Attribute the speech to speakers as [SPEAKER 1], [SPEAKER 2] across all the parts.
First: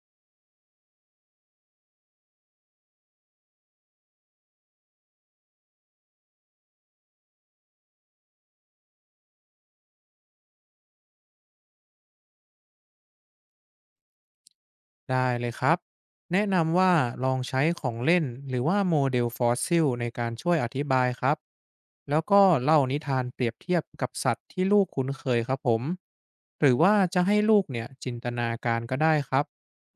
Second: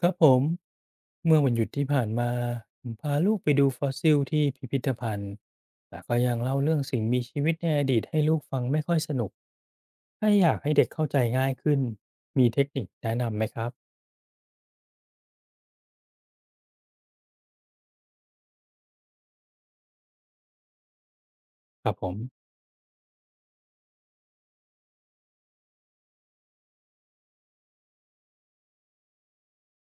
[SPEAKER 1] ครับผมเมื่อวันหยุดที่ผ่านมาผมพาลูกไปดูฟอสซิลที่พิพิธภัณฑ์แต่ก็ยังเล่าเรื่องสิ่งมีชีวิตในอดีตให้ลูกฟังไม่ค่อยสนุกถ้าอยากให้เด็กเข้าใจง่ายขึ้นมีเทคนิคแนะนำไหมครับ
[SPEAKER 2] ได้เลยครับแนะนำว่าลองใช้ของเล่นหรือว่าโมเดลฟอสซิลในการช่วยอธิบายครับ
[SPEAKER 1] ครับผม
[SPEAKER 2] แล้วก็เล่านิทานเปรียบเทียบกับสัตว์ที่ลูกคุ้นเคยครับผมหรือว่าจะให้ลูกเนี่ยจินตนาการก็ได้ครับ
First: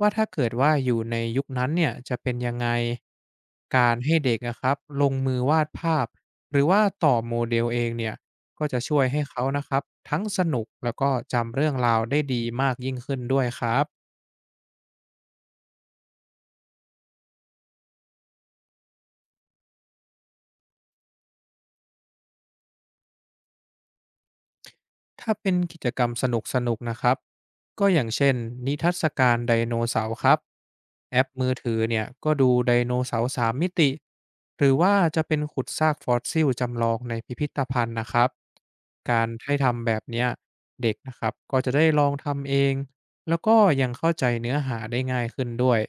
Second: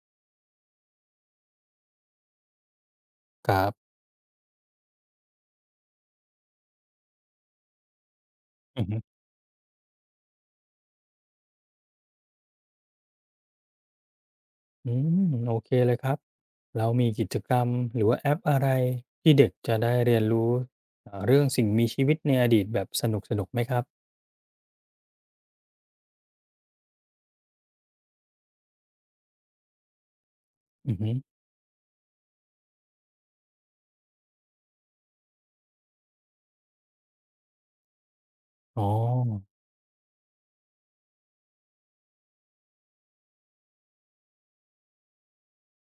[SPEAKER 2] ว่าถ้าเกิดว่าอยู่ในยุคนั้นเนี่ยจะเป็นยังไง
[SPEAKER 1] ครั
[SPEAKER 2] กา
[SPEAKER 1] บ
[SPEAKER 2] รให้เด็กนะครับลงมือวาดภาพหรือว่าต่อโมเดลเองเนี่ยก็จะ
[SPEAKER 1] อือ
[SPEAKER 2] ช่
[SPEAKER 1] ฮึ
[SPEAKER 2] วยให้เขานะครับทั้งสนุกแล้วก็จำเรื่องราวได้ดีมากยิ่งขึ้นด้วยครับ
[SPEAKER 1] อืมโอเคเลยครับเรามีกิจกรรมหรือว่าแอปอะไรที่เด็กจะได้เรียนรู้เรื่องสิ่งมีชีวิตในอดีตแบบสนุกสนุกไหมครับ
[SPEAKER 2] ถ้าเป็นกิจกรรมสนุกๆนนะครับก็อย่างเช่นนิทรรศการไดโนเสาร์ครับ
[SPEAKER 1] อือฮึ
[SPEAKER 2] แอปมือถือเนี่ยก็ดูไดโนเสาร์สามมิติหรือว่าจะเป็นขุดซากฟอสซิลจำลองในพิพิธภัณฑ์นะครับ
[SPEAKER 1] อ๋อ
[SPEAKER 2] การให้ทำแบบเนี้ยเด็กนะครับก็จะได้ลองทำเองแล้วก็ยังเข้าใจเนื้อหาได้ง่ายขึ้นด้วย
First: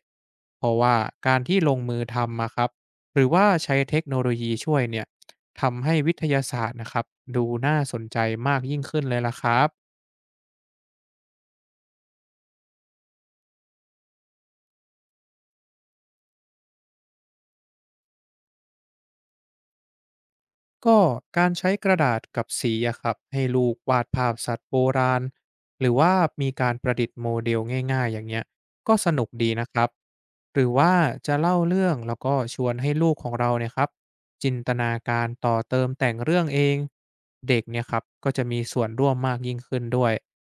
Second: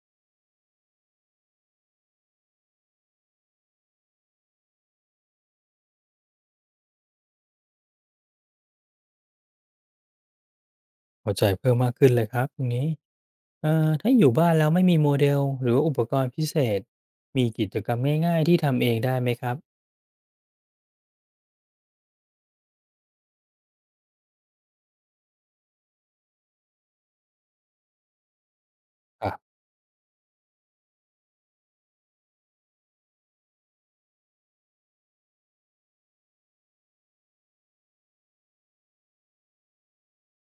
[SPEAKER 2] เพราะว่าการที่ลงมือทำมาครับหรือว่าใช้เทคโนโลยีช่วยเนี่ย ทำให้วิทยาศาสตร์นะครับดูน่าสนใจมากยิ่งขึ้นเลยล่ะครับ
[SPEAKER 1] เข้าใจเพิ่มมากขึ้นเลยครับตรงนี้ ถ้าอยู่บ้านแล้วไม่มีโมเดลหรือว่าอุปกรณ์พิเศษมีกิจกรรมง่ายๆที่ทำเองได้ไหมครับ
[SPEAKER 2] ก็การใช้กระดาษกับสีอะครับให้ลูกวาดภาพสัตว์โบราณหรือว่ามีการประดิษฐ์โมเดลง่ายๆอย่างเงี้ยก็ส
[SPEAKER 1] ค
[SPEAKER 2] นุก
[SPEAKER 1] รั
[SPEAKER 2] ดี
[SPEAKER 1] บ
[SPEAKER 2] นะครับหรือว่าจะเล่าเรื่องแล้วก็ชวนให้ลูกของเราเนี่ยครับจินตนาการต่อเติมแต่งเรื่องเองเด็กเนี่ยครับก็จะมีส่วนร่วมมากยิ่งขึ้นด้วย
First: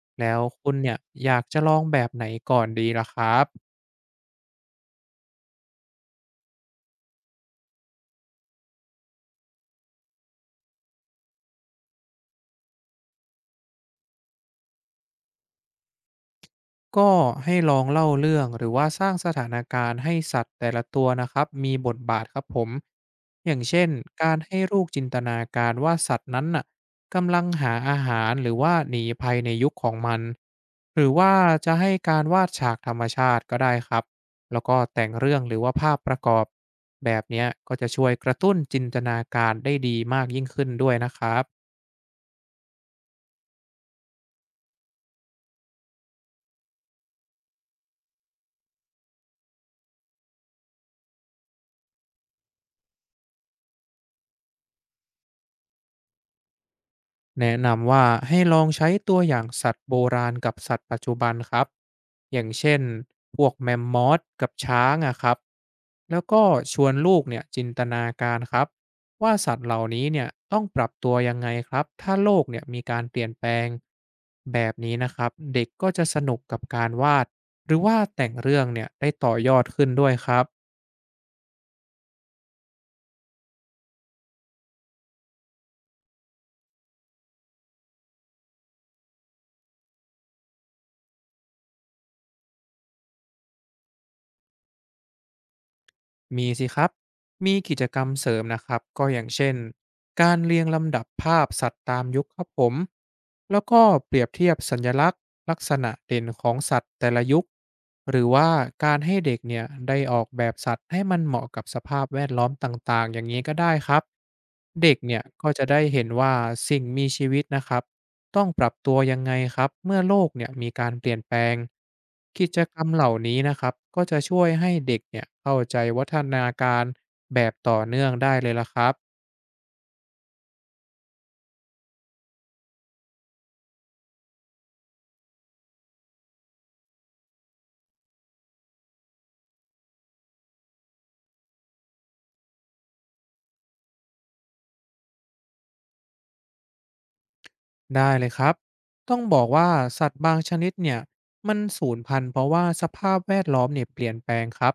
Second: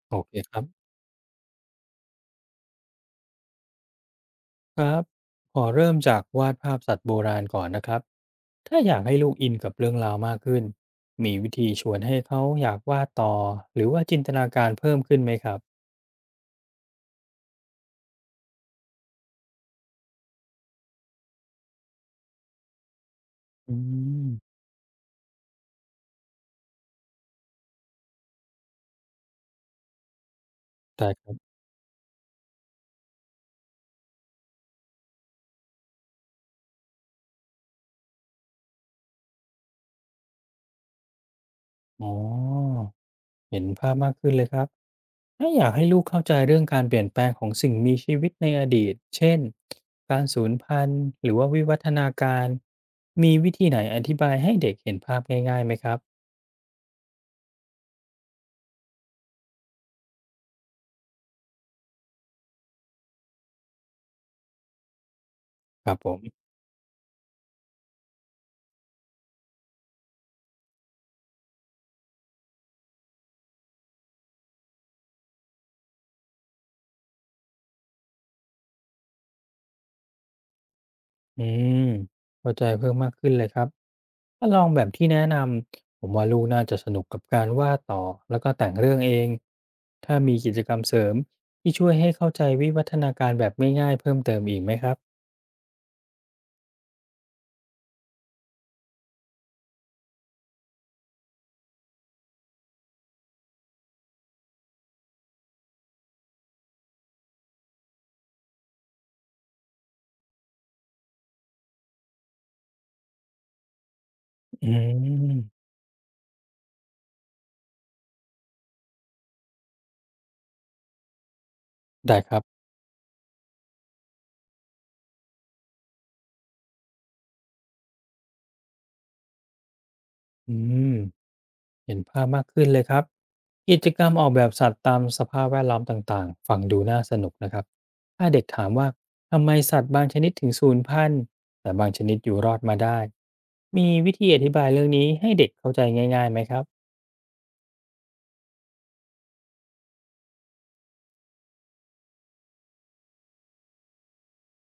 [SPEAKER 1] โอเค
[SPEAKER 2] แล้ว
[SPEAKER 1] ครับ
[SPEAKER 2] คุณเนี่ยอยากจะลองแบบไหนก่อนดีล่ะครับ
[SPEAKER 1] ครับขอเริ่มจากวาดภาพสัตว์โบราณก่อนนะครับถ้าอยากให้ลูกอินกับเรื่องราวมากขึ้นมีวิธีชวนให้เขาอยากวาดต่อหรือว่าจินตนาการเพิ่มขึ้นไหมครับ
[SPEAKER 2] ก็ให้ลองเล่าเรื่องหรือว่าสร้างสถานการณ์ให้สัตว์แต่ละตัวนะครับมีบทบาทครับผมอย่าง
[SPEAKER 1] อื
[SPEAKER 2] เช่น
[SPEAKER 1] ม
[SPEAKER 2] การให้ลูกจินตนาการว่าสัตว์นั้นน่ะกำลังหาอาหารหรือว่าหนีภัยในยุคของมันหรื
[SPEAKER 1] ได้
[SPEAKER 2] อ
[SPEAKER 1] ค
[SPEAKER 2] ว่า
[SPEAKER 1] รับ
[SPEAKER 2] จะให้การวาดฉากธรรมชาติก็ได้ครับแล้วก็แต่งเรื่องหรือว่าภาพประกอบแบบเนี้ยก็จะช่วยกระตุ้นจินตนาการได้ดีมากยิ่งขึ้นด้วยนะครับ
[SPEAKER 1] อ๋อเห็นภาพมากขึ้นเลยครับ ถ้าอยากให้ลูกเข้าใจเรื่องการเปลี่ยนแปลงของสิ่งมีชีวิตในอดีต เช่นการสูญพันธุ์หรือว่าวิวัฒนาการ มีวิธีไหนอธิบายให้เด็กเห็นภาพง่ายๆไหมครับ
[SPEAKER 2] แนะนำว่าให้ลองใช้ตัวอย่างสัตว์โบราณกับสัตว์ปัจจุบันครับอย่างเช่นพวกแมมมอธกับช้างอะครับ
[SPEAKER 1] ครับผ
[SPEAKER 2] แล้
[SPEAKER 1] ม
[SPEAKER 2] วก็ชวนลูกเนี่ยจินตนาการครับว่าสัตว์เหล่านี้เนี่ยต้องปรับตัวยังไงครับถ้าโลกเนี่ยมีการเปลี่ยนแปลงแบบนี้นะครับเด็กก็จะสนุกกับการวาดหรือว่าแต่งเรื่องเนี่ยได้ต่อยอดขึ้นด้วยครับ
[SPEAKER 1] อืมเข้าใจเพิ่มมากขึ้นเลยครับถ้าลองแบบที่แนะนำผมว่าลูกน่าจะสนุกกับการวาดต่อแล้วก็แต่งเรื่องเองถ้ามีกิจกรรมเสริมที่ช่วยให้เข้าใจวิวัฒนาการแบบง่ายๆเพิ่มเติมอีกไหมครับ
[SPEAKER 2] มีสิครับมีกิจกรรมเสริมนะครับก็อย่างเช่นการเรียงลำดับภาพสัตว์ตามยุคครับผมแล้วก็เปรียบเทียบสัญลักษณ์ลักษณะเด่นของสัตว์แต่ละยุคหรือว่าการให้เด็กเนี่ยได้ออกแบบสัตว์ให้มันเหมาะกับสภาพแวดล้อมต่างๆอย่างนี้ก็ได้ครับ
[SPEAKER 1] อื
[SPEAKER 2] เด็กเนี่ยก็จะ
[SPEAKER 1] ม
[SPEAKER 2] ได้เห็นว่าสิ่งมีชีวิตนะครับ ต้องปรับตัวยังไงครับเมื่อโลกเนี่ยมีการเปลี่ยนแปลง
[SPEAKER 1] ได้ครับ
[SPEAKER 2] กิจกรรมเหล่านี้นะครับก็จะช่วยให้เด็กเนี่ยเข้าใจวัฒนาการแบบต่อเนื่องได้เลยละครับ
[SPEAKER 1] อืม เห็นภาพมากขึ้นเลยครับกิจกรรมออกแบบสัตว์ตามสภาพแวดล้อมต่างๆ ฟังดูน่าสนุกนะครับ ถ้าเด็กถามว่าทำไมสัตว์บางชนิดถึงสูญพันธุ์แต่บางชนิดอยู่รอดมาได้มีวิธีอธิบายเรื่องนี้ให้เด็กเข้าใจง่ายๆไหมครับ
[SPEAKER 2] ได้เลยครับ ต้องบอกว่าสัตว์บางชนิดเนี่ยมันสูญพันธุ์เพราะว่าสภาพแวดล้อมเนี่ยเปลี่ยนแปลงครับ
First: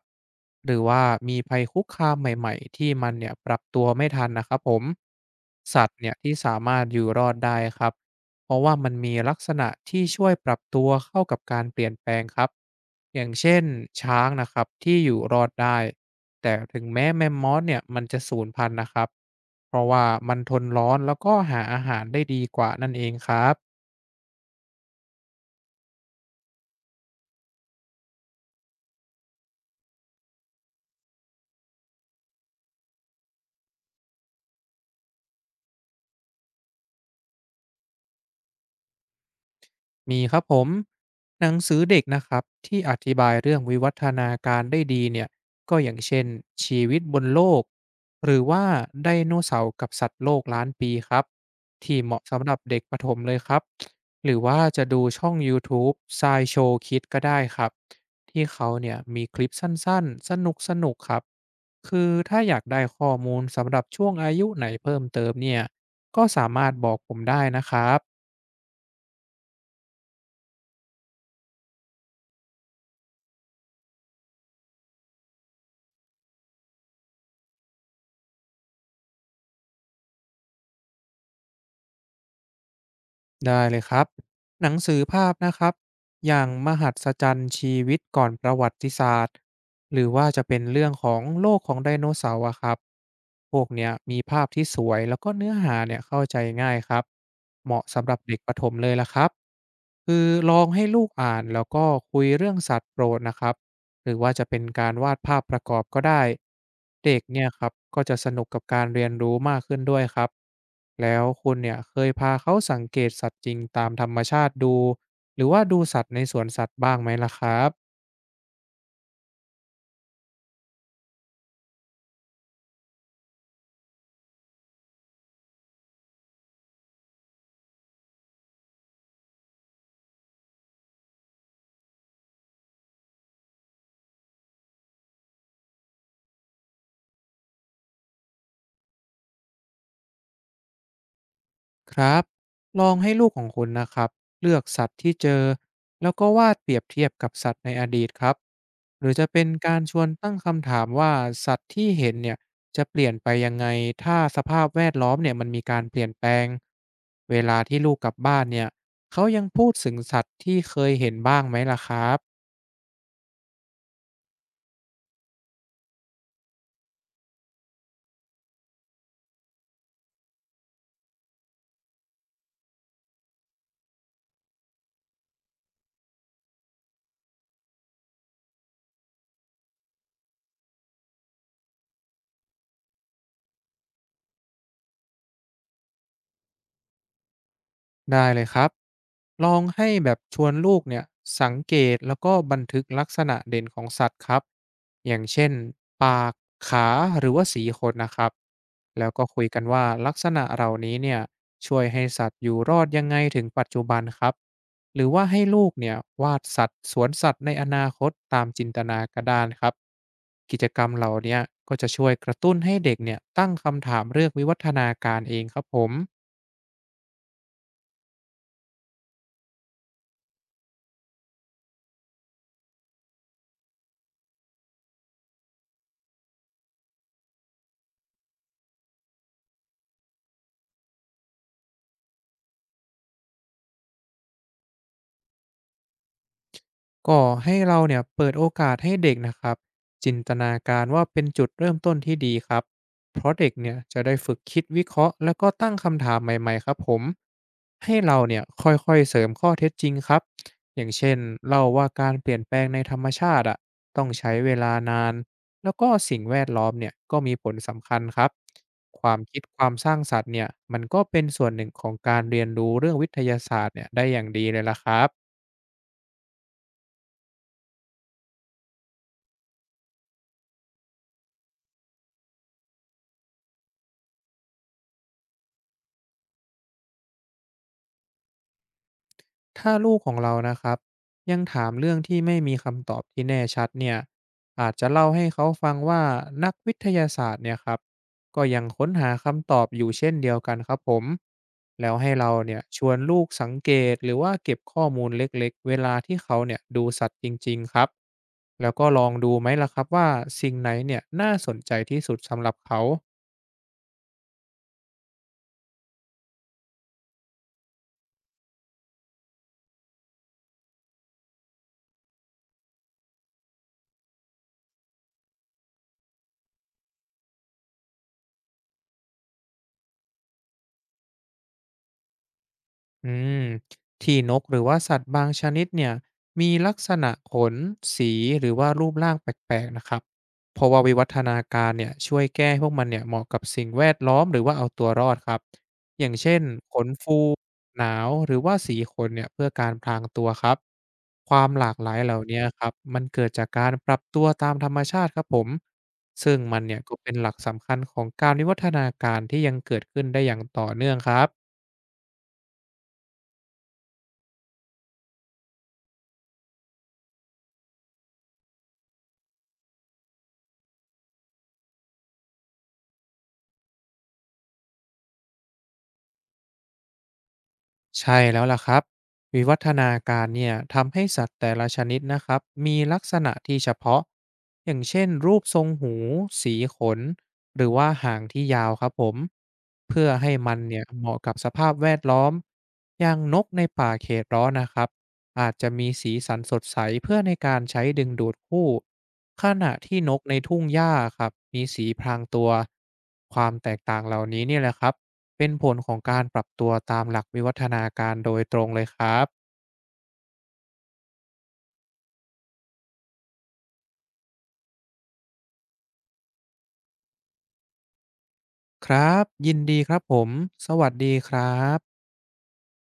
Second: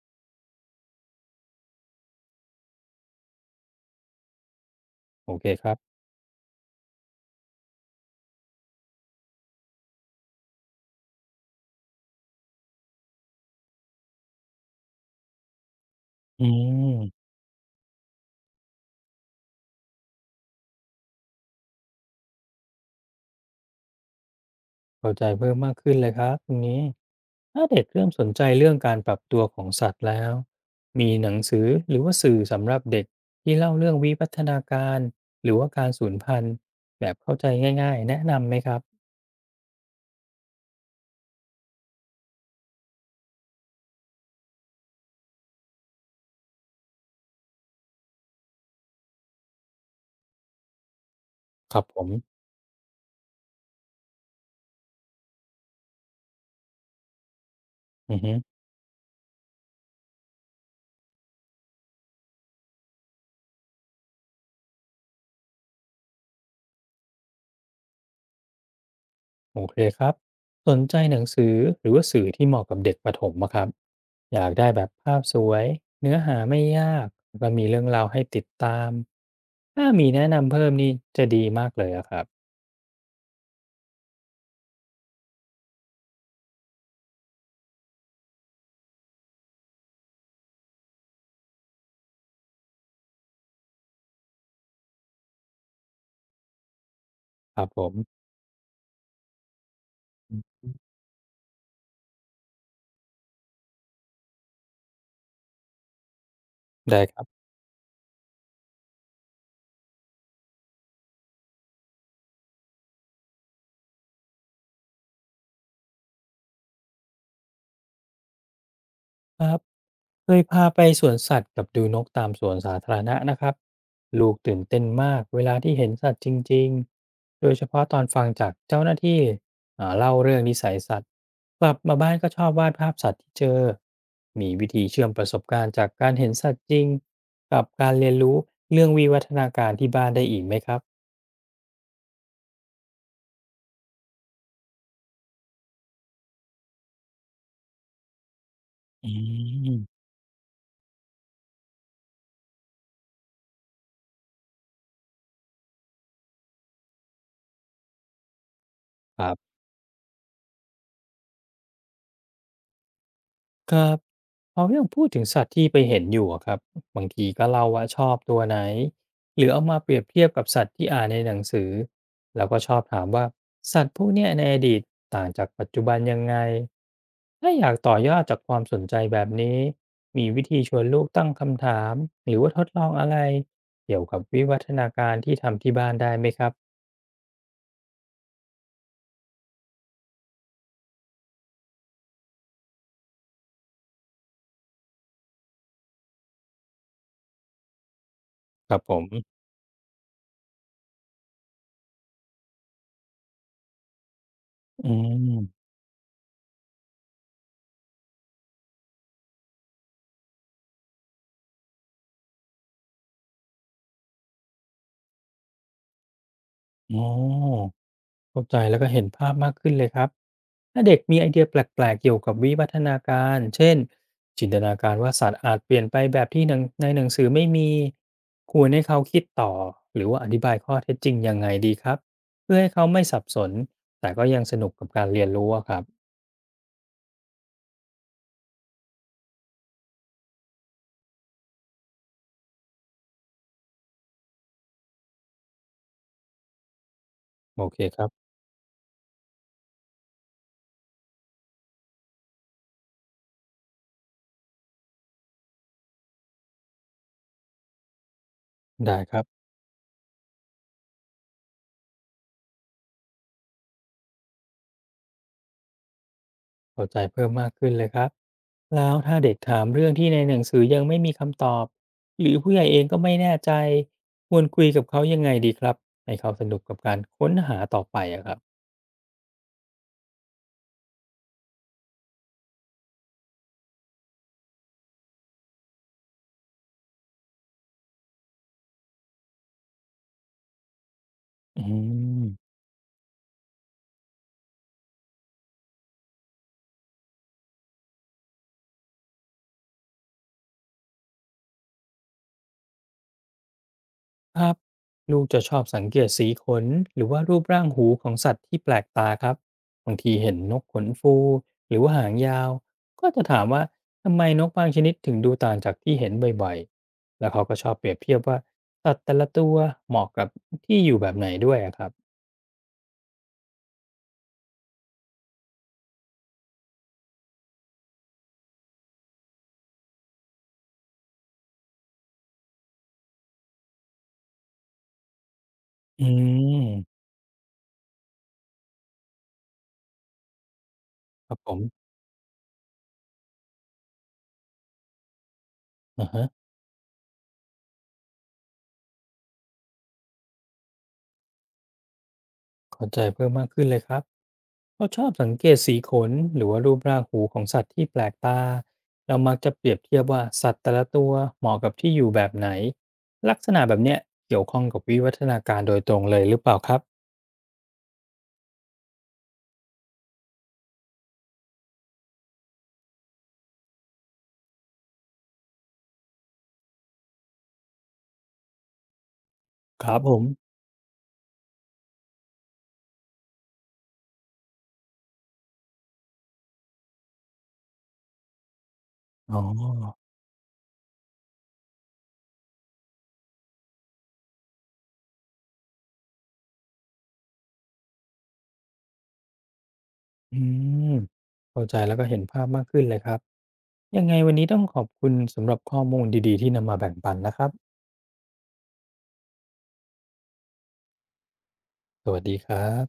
[SPEAKER 2] หรือว่ามีภัยคุกคามใหม่ๆที่มันเนี่ยปรับตัวไม่ทันนะครับผม
[SPEAKER 1] โอเคครับ
[SPEAKER 2] สัตว์เนี่ยที่สามารถอยู่รอดได้ครับเพราะว่ามันมีลักษณะที่ช่วยปรับตัวเข้ากับการเปลี่ยนแปลงครับอย่างเช่นช้างนะครับที่อยู่รอดได้
[SPEAKER 1] อื
[SPEAKER 2] แต่ถึงแม้แม
[SPEAKER 1] ม
[SPEAKER 2] มมอสเนี่ยมันจะสูญพันธุ์นะครับ เพราะว่ามันทนร้อนแล้วก็หาอาหารได้ดีกว่านั่นเองครับ
[SPEAKER 1] เข้าใจเพิ่มมากขึ้นเลยครับตรงนี้ถ้าเด็กเริ่มสนใจเรื่องการปรับตัวของสัตว์แล้วมีหนังสือหรือว่าสื่อสำหรับเด็กที่เล่าเรื่องวิวัฒนาการหรือว่าการสูญพันธุ์แบบเข้าใจง่ายๆแนะนำไหมครับ
[SPEAKER 2] มีครับผมหนังสือเด็กนะครับที่อธิบายเรื่องวิวัฒนาการได้ดีเนี่ยก็อย่างเช่นชีวิตบนโลกหรือว่าไดโนเสาร์กับสัตว์โลกล้านปีครับ
[SPEAKER 1] ครับผ
[SPEAKER 2] ที่
[SPEAKER 1] ม
[SPEAKER 2] เหมาะสำหรับเด็กประถมเลยครับหรือว่าจะดูช่อง YouTube ซายโชคิดก็ได้ครับ
[SPEAKER 1] อือฮึ
[SPEAKER 2] ที่เขาเนี่ยมีคลิปสั้นๆสนุกสนุกครับคือถ้าอยากได้ข้อมูลสำหรับช่วงอายุไหนเพิ่มเติมเนี่ยก็สามารถบอกผมได้นะครับ
[SPEAKER 1] โอเคครับสนใจหนังสือหรือว่าสื่อที่เหมาะกับเด็กประถมอะครับอยากได้แบบภาพสวยเนื้อหาไม่ยากแล้วก็มีเรื่องราวให้ติดตามถ้ามีแนะนำเพิ่มนี่จะดีมากเลยอะครับ
[SPEAKER 2] ได้เลยครับหนังสือภาพนะครับอย่างมหัศจรรย์ชีวิตก่อนประวัติศาสตร์หรือว่าจะเป็นเรื่องของโลกของไดโนเสาร์อะครับพวกเนี้ยมีภาพที่สวยแล้วก็เนื้อหาเนี่ยเข้าใจง่ายครับ
[SPEAKER 1] ครับ
[SPEAKER 2] เห
[SPEAKER 1] ผ
[SPEAKER 2] มาะ
[SPEAKER 1] ม
[SPEAKER 2] สำหรับเด็กประถมเลยละครับคือลองให้ลูกอ่านแล้วก็คุยเรื่องสัตว์โปรดนะครับ หรือว่าจะเป็นการวาดภาพประกอบก็ได้
[SPEAKER 1] ได้ค
[SPEAKER 2] เด็ก
[SPEAKER 1] รับ
[SPEAKER 2] เนี่ยครับก็จะสนุกกับการเรียนรู้มากขึ้นด้วยครับแล้วคุณเนี่ยเคยพาเขาสังเกตสัตว์จริงตามธรรมชาติดูหรือว่าดูสัตว์ในสวนสัตว์บ้างไหมล่ะครับ
[SPEAKER 1] ครับเคยพาไปสวนสัตว์กับดูนกตามสวนสาธารณะนะครับลูกตื่นเต้นมากเวลาที่เห็นสัตว์จริงๆโดยเฉพาะตอนฟังจากเจ้าหน้าที่เล่าเรื่องนิสัยสัตว์กลับมาบ้านก็ชอบวาดภาพสัตว์ที่เจอมีวิธีเชื่อมประสบการณ์จากการเห็นสัตว์จริงกับการเรียนรู้เรื่องวิวัฒนาการที่บ้านได้อีกไหมครับ
[SPEAKER 2] ครับลองให้ลูกของคุณนะครับเลือกสัตว์ที่เจอแล้วก็วาดเปรียบเทียบกับสัตว์ในอดีตครับห
[SPEAKER 1] อื
[SPEAKER 2] รือจะเป็นการ
[SPEAKER 1] ม
[SPEAKER 2] ชวนตั้งคำถามว่าสัตว์ที่เห็นเนี่ยจะเปลี่ยนไปยังไงถ้าสภาพแวดล้อมเนี่ยมันมีการเปลี่ยนแปลงเวลาที่ลูกกลับบ้านเนี่ย
[SPEAKER 1] ค
[SPEAKER 2] เขา
[SPEAKER 1] รั
[SPEAKER 2] ยัง
[SPEAKER 1] บ
[SPEAKER 2] พูดถึงสัตว์ที่เคยเห็นบ้างไหมล่ะครับ
[SPEAKER 1] ครับเขายังพูดถึงสัตว์ที่ไปเห็นอยู่อะครับ บางทีก็เล่าว่าชอบตัวไหนหรือเอามาเปรียบเทียบกับสัตว์ที่อ่านในหนังสือแล้วก็ชอบถามว่าสัตว์พวกเนี้ยในอดีตต่างจากปัจจุบันยังไงถ้าอยากต่อยอดจากความสนใจแบบนี้มีวิธีชวนลูกตั้งคำถามหรือว่าทดลองอะไรเกี่ยวกับวิวัฒนาการที่ทำที่บ้านได้ไหมครับ
[SPEAKER 2] ได้เลยครับลองให้แบบชวนลูกเนี่ยสังเกตแล้วก็บันทึกลักษณะเด่นของสัตว์ครับอย่างเช่นปากขาหรือว่าสีขนนะครับ
[SPEAKER 1] ครับผม
[SPEAKER 2] แล้วก็คุยกันว่าลักษณะเหล่านี้เนี่ยช่วยให้สัตว์อยู่รอดยังไงถึงปัจจุบันครับ
[SPEAKER 1] อื
[SPEAKER 2] หรือว่าให้
[SPEAKER 1] ม
[SPEAKER 2] ลูกเนี่ยวาดสัตว์สวนสัตว์ในอนาคตตามจินตนากระดานครับกิจกรรมเหล่าเนี้ยก็จะช่วยกระตุ้นให้เด็กเนี่ยตั้งคำถามเรื่องวิวัฒนาการเองครับผม
[SPEAKER 1] อ๋อ เข้าใจแล้วก็เห็นภาพมากขึ้นเลยครับ ถ้าเด็กมีไอเดียแปลกๆเกี่ยวกับวิวัฒนาการ เช่น จินตนาการว่าสัตว์อาจเปลี่ยนไปแบบที่หนังในหนังสือไม่มี ควรให้เขาคิดต่อหรือว่าอธิบายข้อเท็จจริงยังไงดีครับ เพื่อให้เขาไม่สับสนแต่ก็ยังสนุกกับการเรียนรู้อะครับ
[SPEAKER 2] ก็ให้เราเนี่ยเปิดโอกาสให้เด็กนะครับจินตนาการว่าเป็นจุดเริ่มต้นที่ดีครับเพราะเด็กเนี่ยจะได้ฝึกคิดวิเคราะห์แล้วก็ตั้งคำถามใหม่ๆครับผม
[SPEAKER 1] โอเค
[SPEAKER 2] ให้
[SPEAKER 1] ครับ
[SPEAKER 2] เราเนี่ยค่อยๆเสริมข้อเท็จจริงครับอย่างเช่นเล่าว่าการเปลี่ยนแปลงในธรรมชาติอ่ะต้องใช้เวลานานแล้วก็สิ่งแวดล้อมเนี่ยก็มีผลสำคัญครับ
[SPEAKER 1] ได้
[SPEAKER 2] ควา
[SPEAKER 1] ค
[SPEAKER 2] ม
[SPEAKER 1] รับ
[SPEAKER 2] คิดความสร้างสรรค์เนี่ยมันก็เป็นส่วนหนึ่งของการเรียนรู้เรื่องวิทยาศาสตร์เนี่ยได้อย่างดีเลยละครับ
[SPEAKER 1] เข้าใจเพิ่มมากขึ้นเลยครับแล้วถ้าเด็กถามเรื่องที่ในหนังสือยังไม่มีคำตอบหรือผู้ใหญ่เองก็ไม่แน่ใจควรคุยกับเขายังไงดีครับให้เขาสนุกกับการค้นหาต่อไปอะครับ
[SPEAKER 2] ถ้าลูกของเรานะครับยังถามเรื่องที่ไม่มีคำตอบที่แน่ชัดเนี่ยอาจจะเล่าให้เขาฟังว่านักวิทยาศาสตร์เนี่ยครับก็ยังค้นหาคำตอบอยู่เช่นเดียวกันครับผม
[SPEAKER 1] อื
[SPEAKER 2] แล้วให้
[SPEAKER 1] ม
[SPEAKER 2] เราเนี่ยชวนลูกสังเกตหรือว่าเก็บข้อมูลเล็กๆเวลาที่เขาเนี่ยดูสัตว์จริงๆครับแล้วก็ลองดูไหมล่ะครับว่าสิ่งไหนเนี่ยน่าสนใจที่สุดสำหรับเขา
[SPEAKER 1] ครับลูกจะชอบสังเกตสีขนหรือว่ารูปร่างหูของสัตว์ที่แปลกตาครับบางทีเห็นนกขนฟูหรือว่าหางยาวก็จะถามว่าทำไมนกบางชนิดถึงดูต่างจากที่เห็นบ่อยๆแล้วเขาก็ชอบเปรียบเทียบว่าสัตว์แต่ละตัวเหมาะกับที่อยู่แบบไหนด้วยอะครับ
[SPEAKER 2] อืมที่นกหรือว่าสัตว์บางชนิดเนี่ยมีลักษณะขนสีหรือว่ารูปร่างแปลกๆนะครับเพราะว่าวิวัฒนาการเนี่ยช่วยแก้ให้พวกมันเนี่ยเหมาะกับสิ่งแวดล้อมหรือว่าเอาตัวรอดครับอ
[SPEAKER 1] อื
[SPEAKER 2] ย่างเช่นขน
[SPEAKER 1] ม
[SPEAKER 2] ฟูหนาวหรือว่าสีขนเนี่ยเพื่อการพรางตัวครับ
[SPEAKER 1] ค
[SPEAKER 2] ค
[SPEAKER 1] รับ
[SPEAKER 2] วาม
[SPEAKER 1] ผ
[SPEAKER 2] หลาก
[SPEAKER 1] ม
[SPEAKER 2] หลายเหล่านี้ครับมันเกิดจากการปรับตัวตามธรรมชาติครับผม
[SPEAKER 1] อ่าฮะ
[SPEAKER 2] ซึ่งมันเนี่ยก็เป็นหลักสำคัญของการวิวัฒนาการที่ยังเกิดขึ้นได้อย่างต่อเนื่องครับ
[SPEAKER 1] เข้าใจเพิ่มมากขึ้นเลยครับ เขาชอบสังเกตสีขนหรือว่ารูปร่างหูของสัตว์ที่แปลกตาเรามักจะเปรียบเทียบว่าสัตว์แต่ละตัวเหมาะกับที่อยู่แบบไหนลักษณะแบบเนี้ยเกี่ยวข้องกับวิวัฒนาการโดยตรงเลยหรือเปล่าครับ
[SPEAKER 2] ใช่แล้วล่ะครับวิวัฒนาการเนี่ยทำให้สัตว์แต่ละชนิดนะครับมีลักษณะที่เฉพาะอย่างเช่นรูปทรงหูสีขนหรือว่าหางที่ยาวครับผม
[SPEAKER 1] ครับ
[SPEAKER 2] เพื่อ
[SPEAKER 1] ผม
[SPEAKER 2] ให้มันเนี่ยเหมาะกับสภาพแวดล้อมอย่างนกในป่าเขตร้อนนะครับอาจจะมีสีสันสดใสเพื่อในการใช้ดึงดูดคู่
[SPEAKER 1] อ๋อ
[SPEAKER 2] ขณะที่นกในทุ่งหญ้าครับมีสีพรางตัวความแตกต่างเหล่านี้เนี่ยแหละครับ เป็นผลของการปรับตัวตามหลักวิวัฒนาการโดยตรงเลยครับ
[SPEAKER 1] อืมเข้าใจแล้วก็เห็นภาพมากขึ้นเลยครับยังไงวันนี้ต้องขอบคุณสำหรับข้อมูลดีๆที่นำมาแบ่งปันนะครับ
[SPEAKER 2] ครับ ยินดีครับผม สวัสดีครับ
[SPEAKER 1] สวัสดีครับ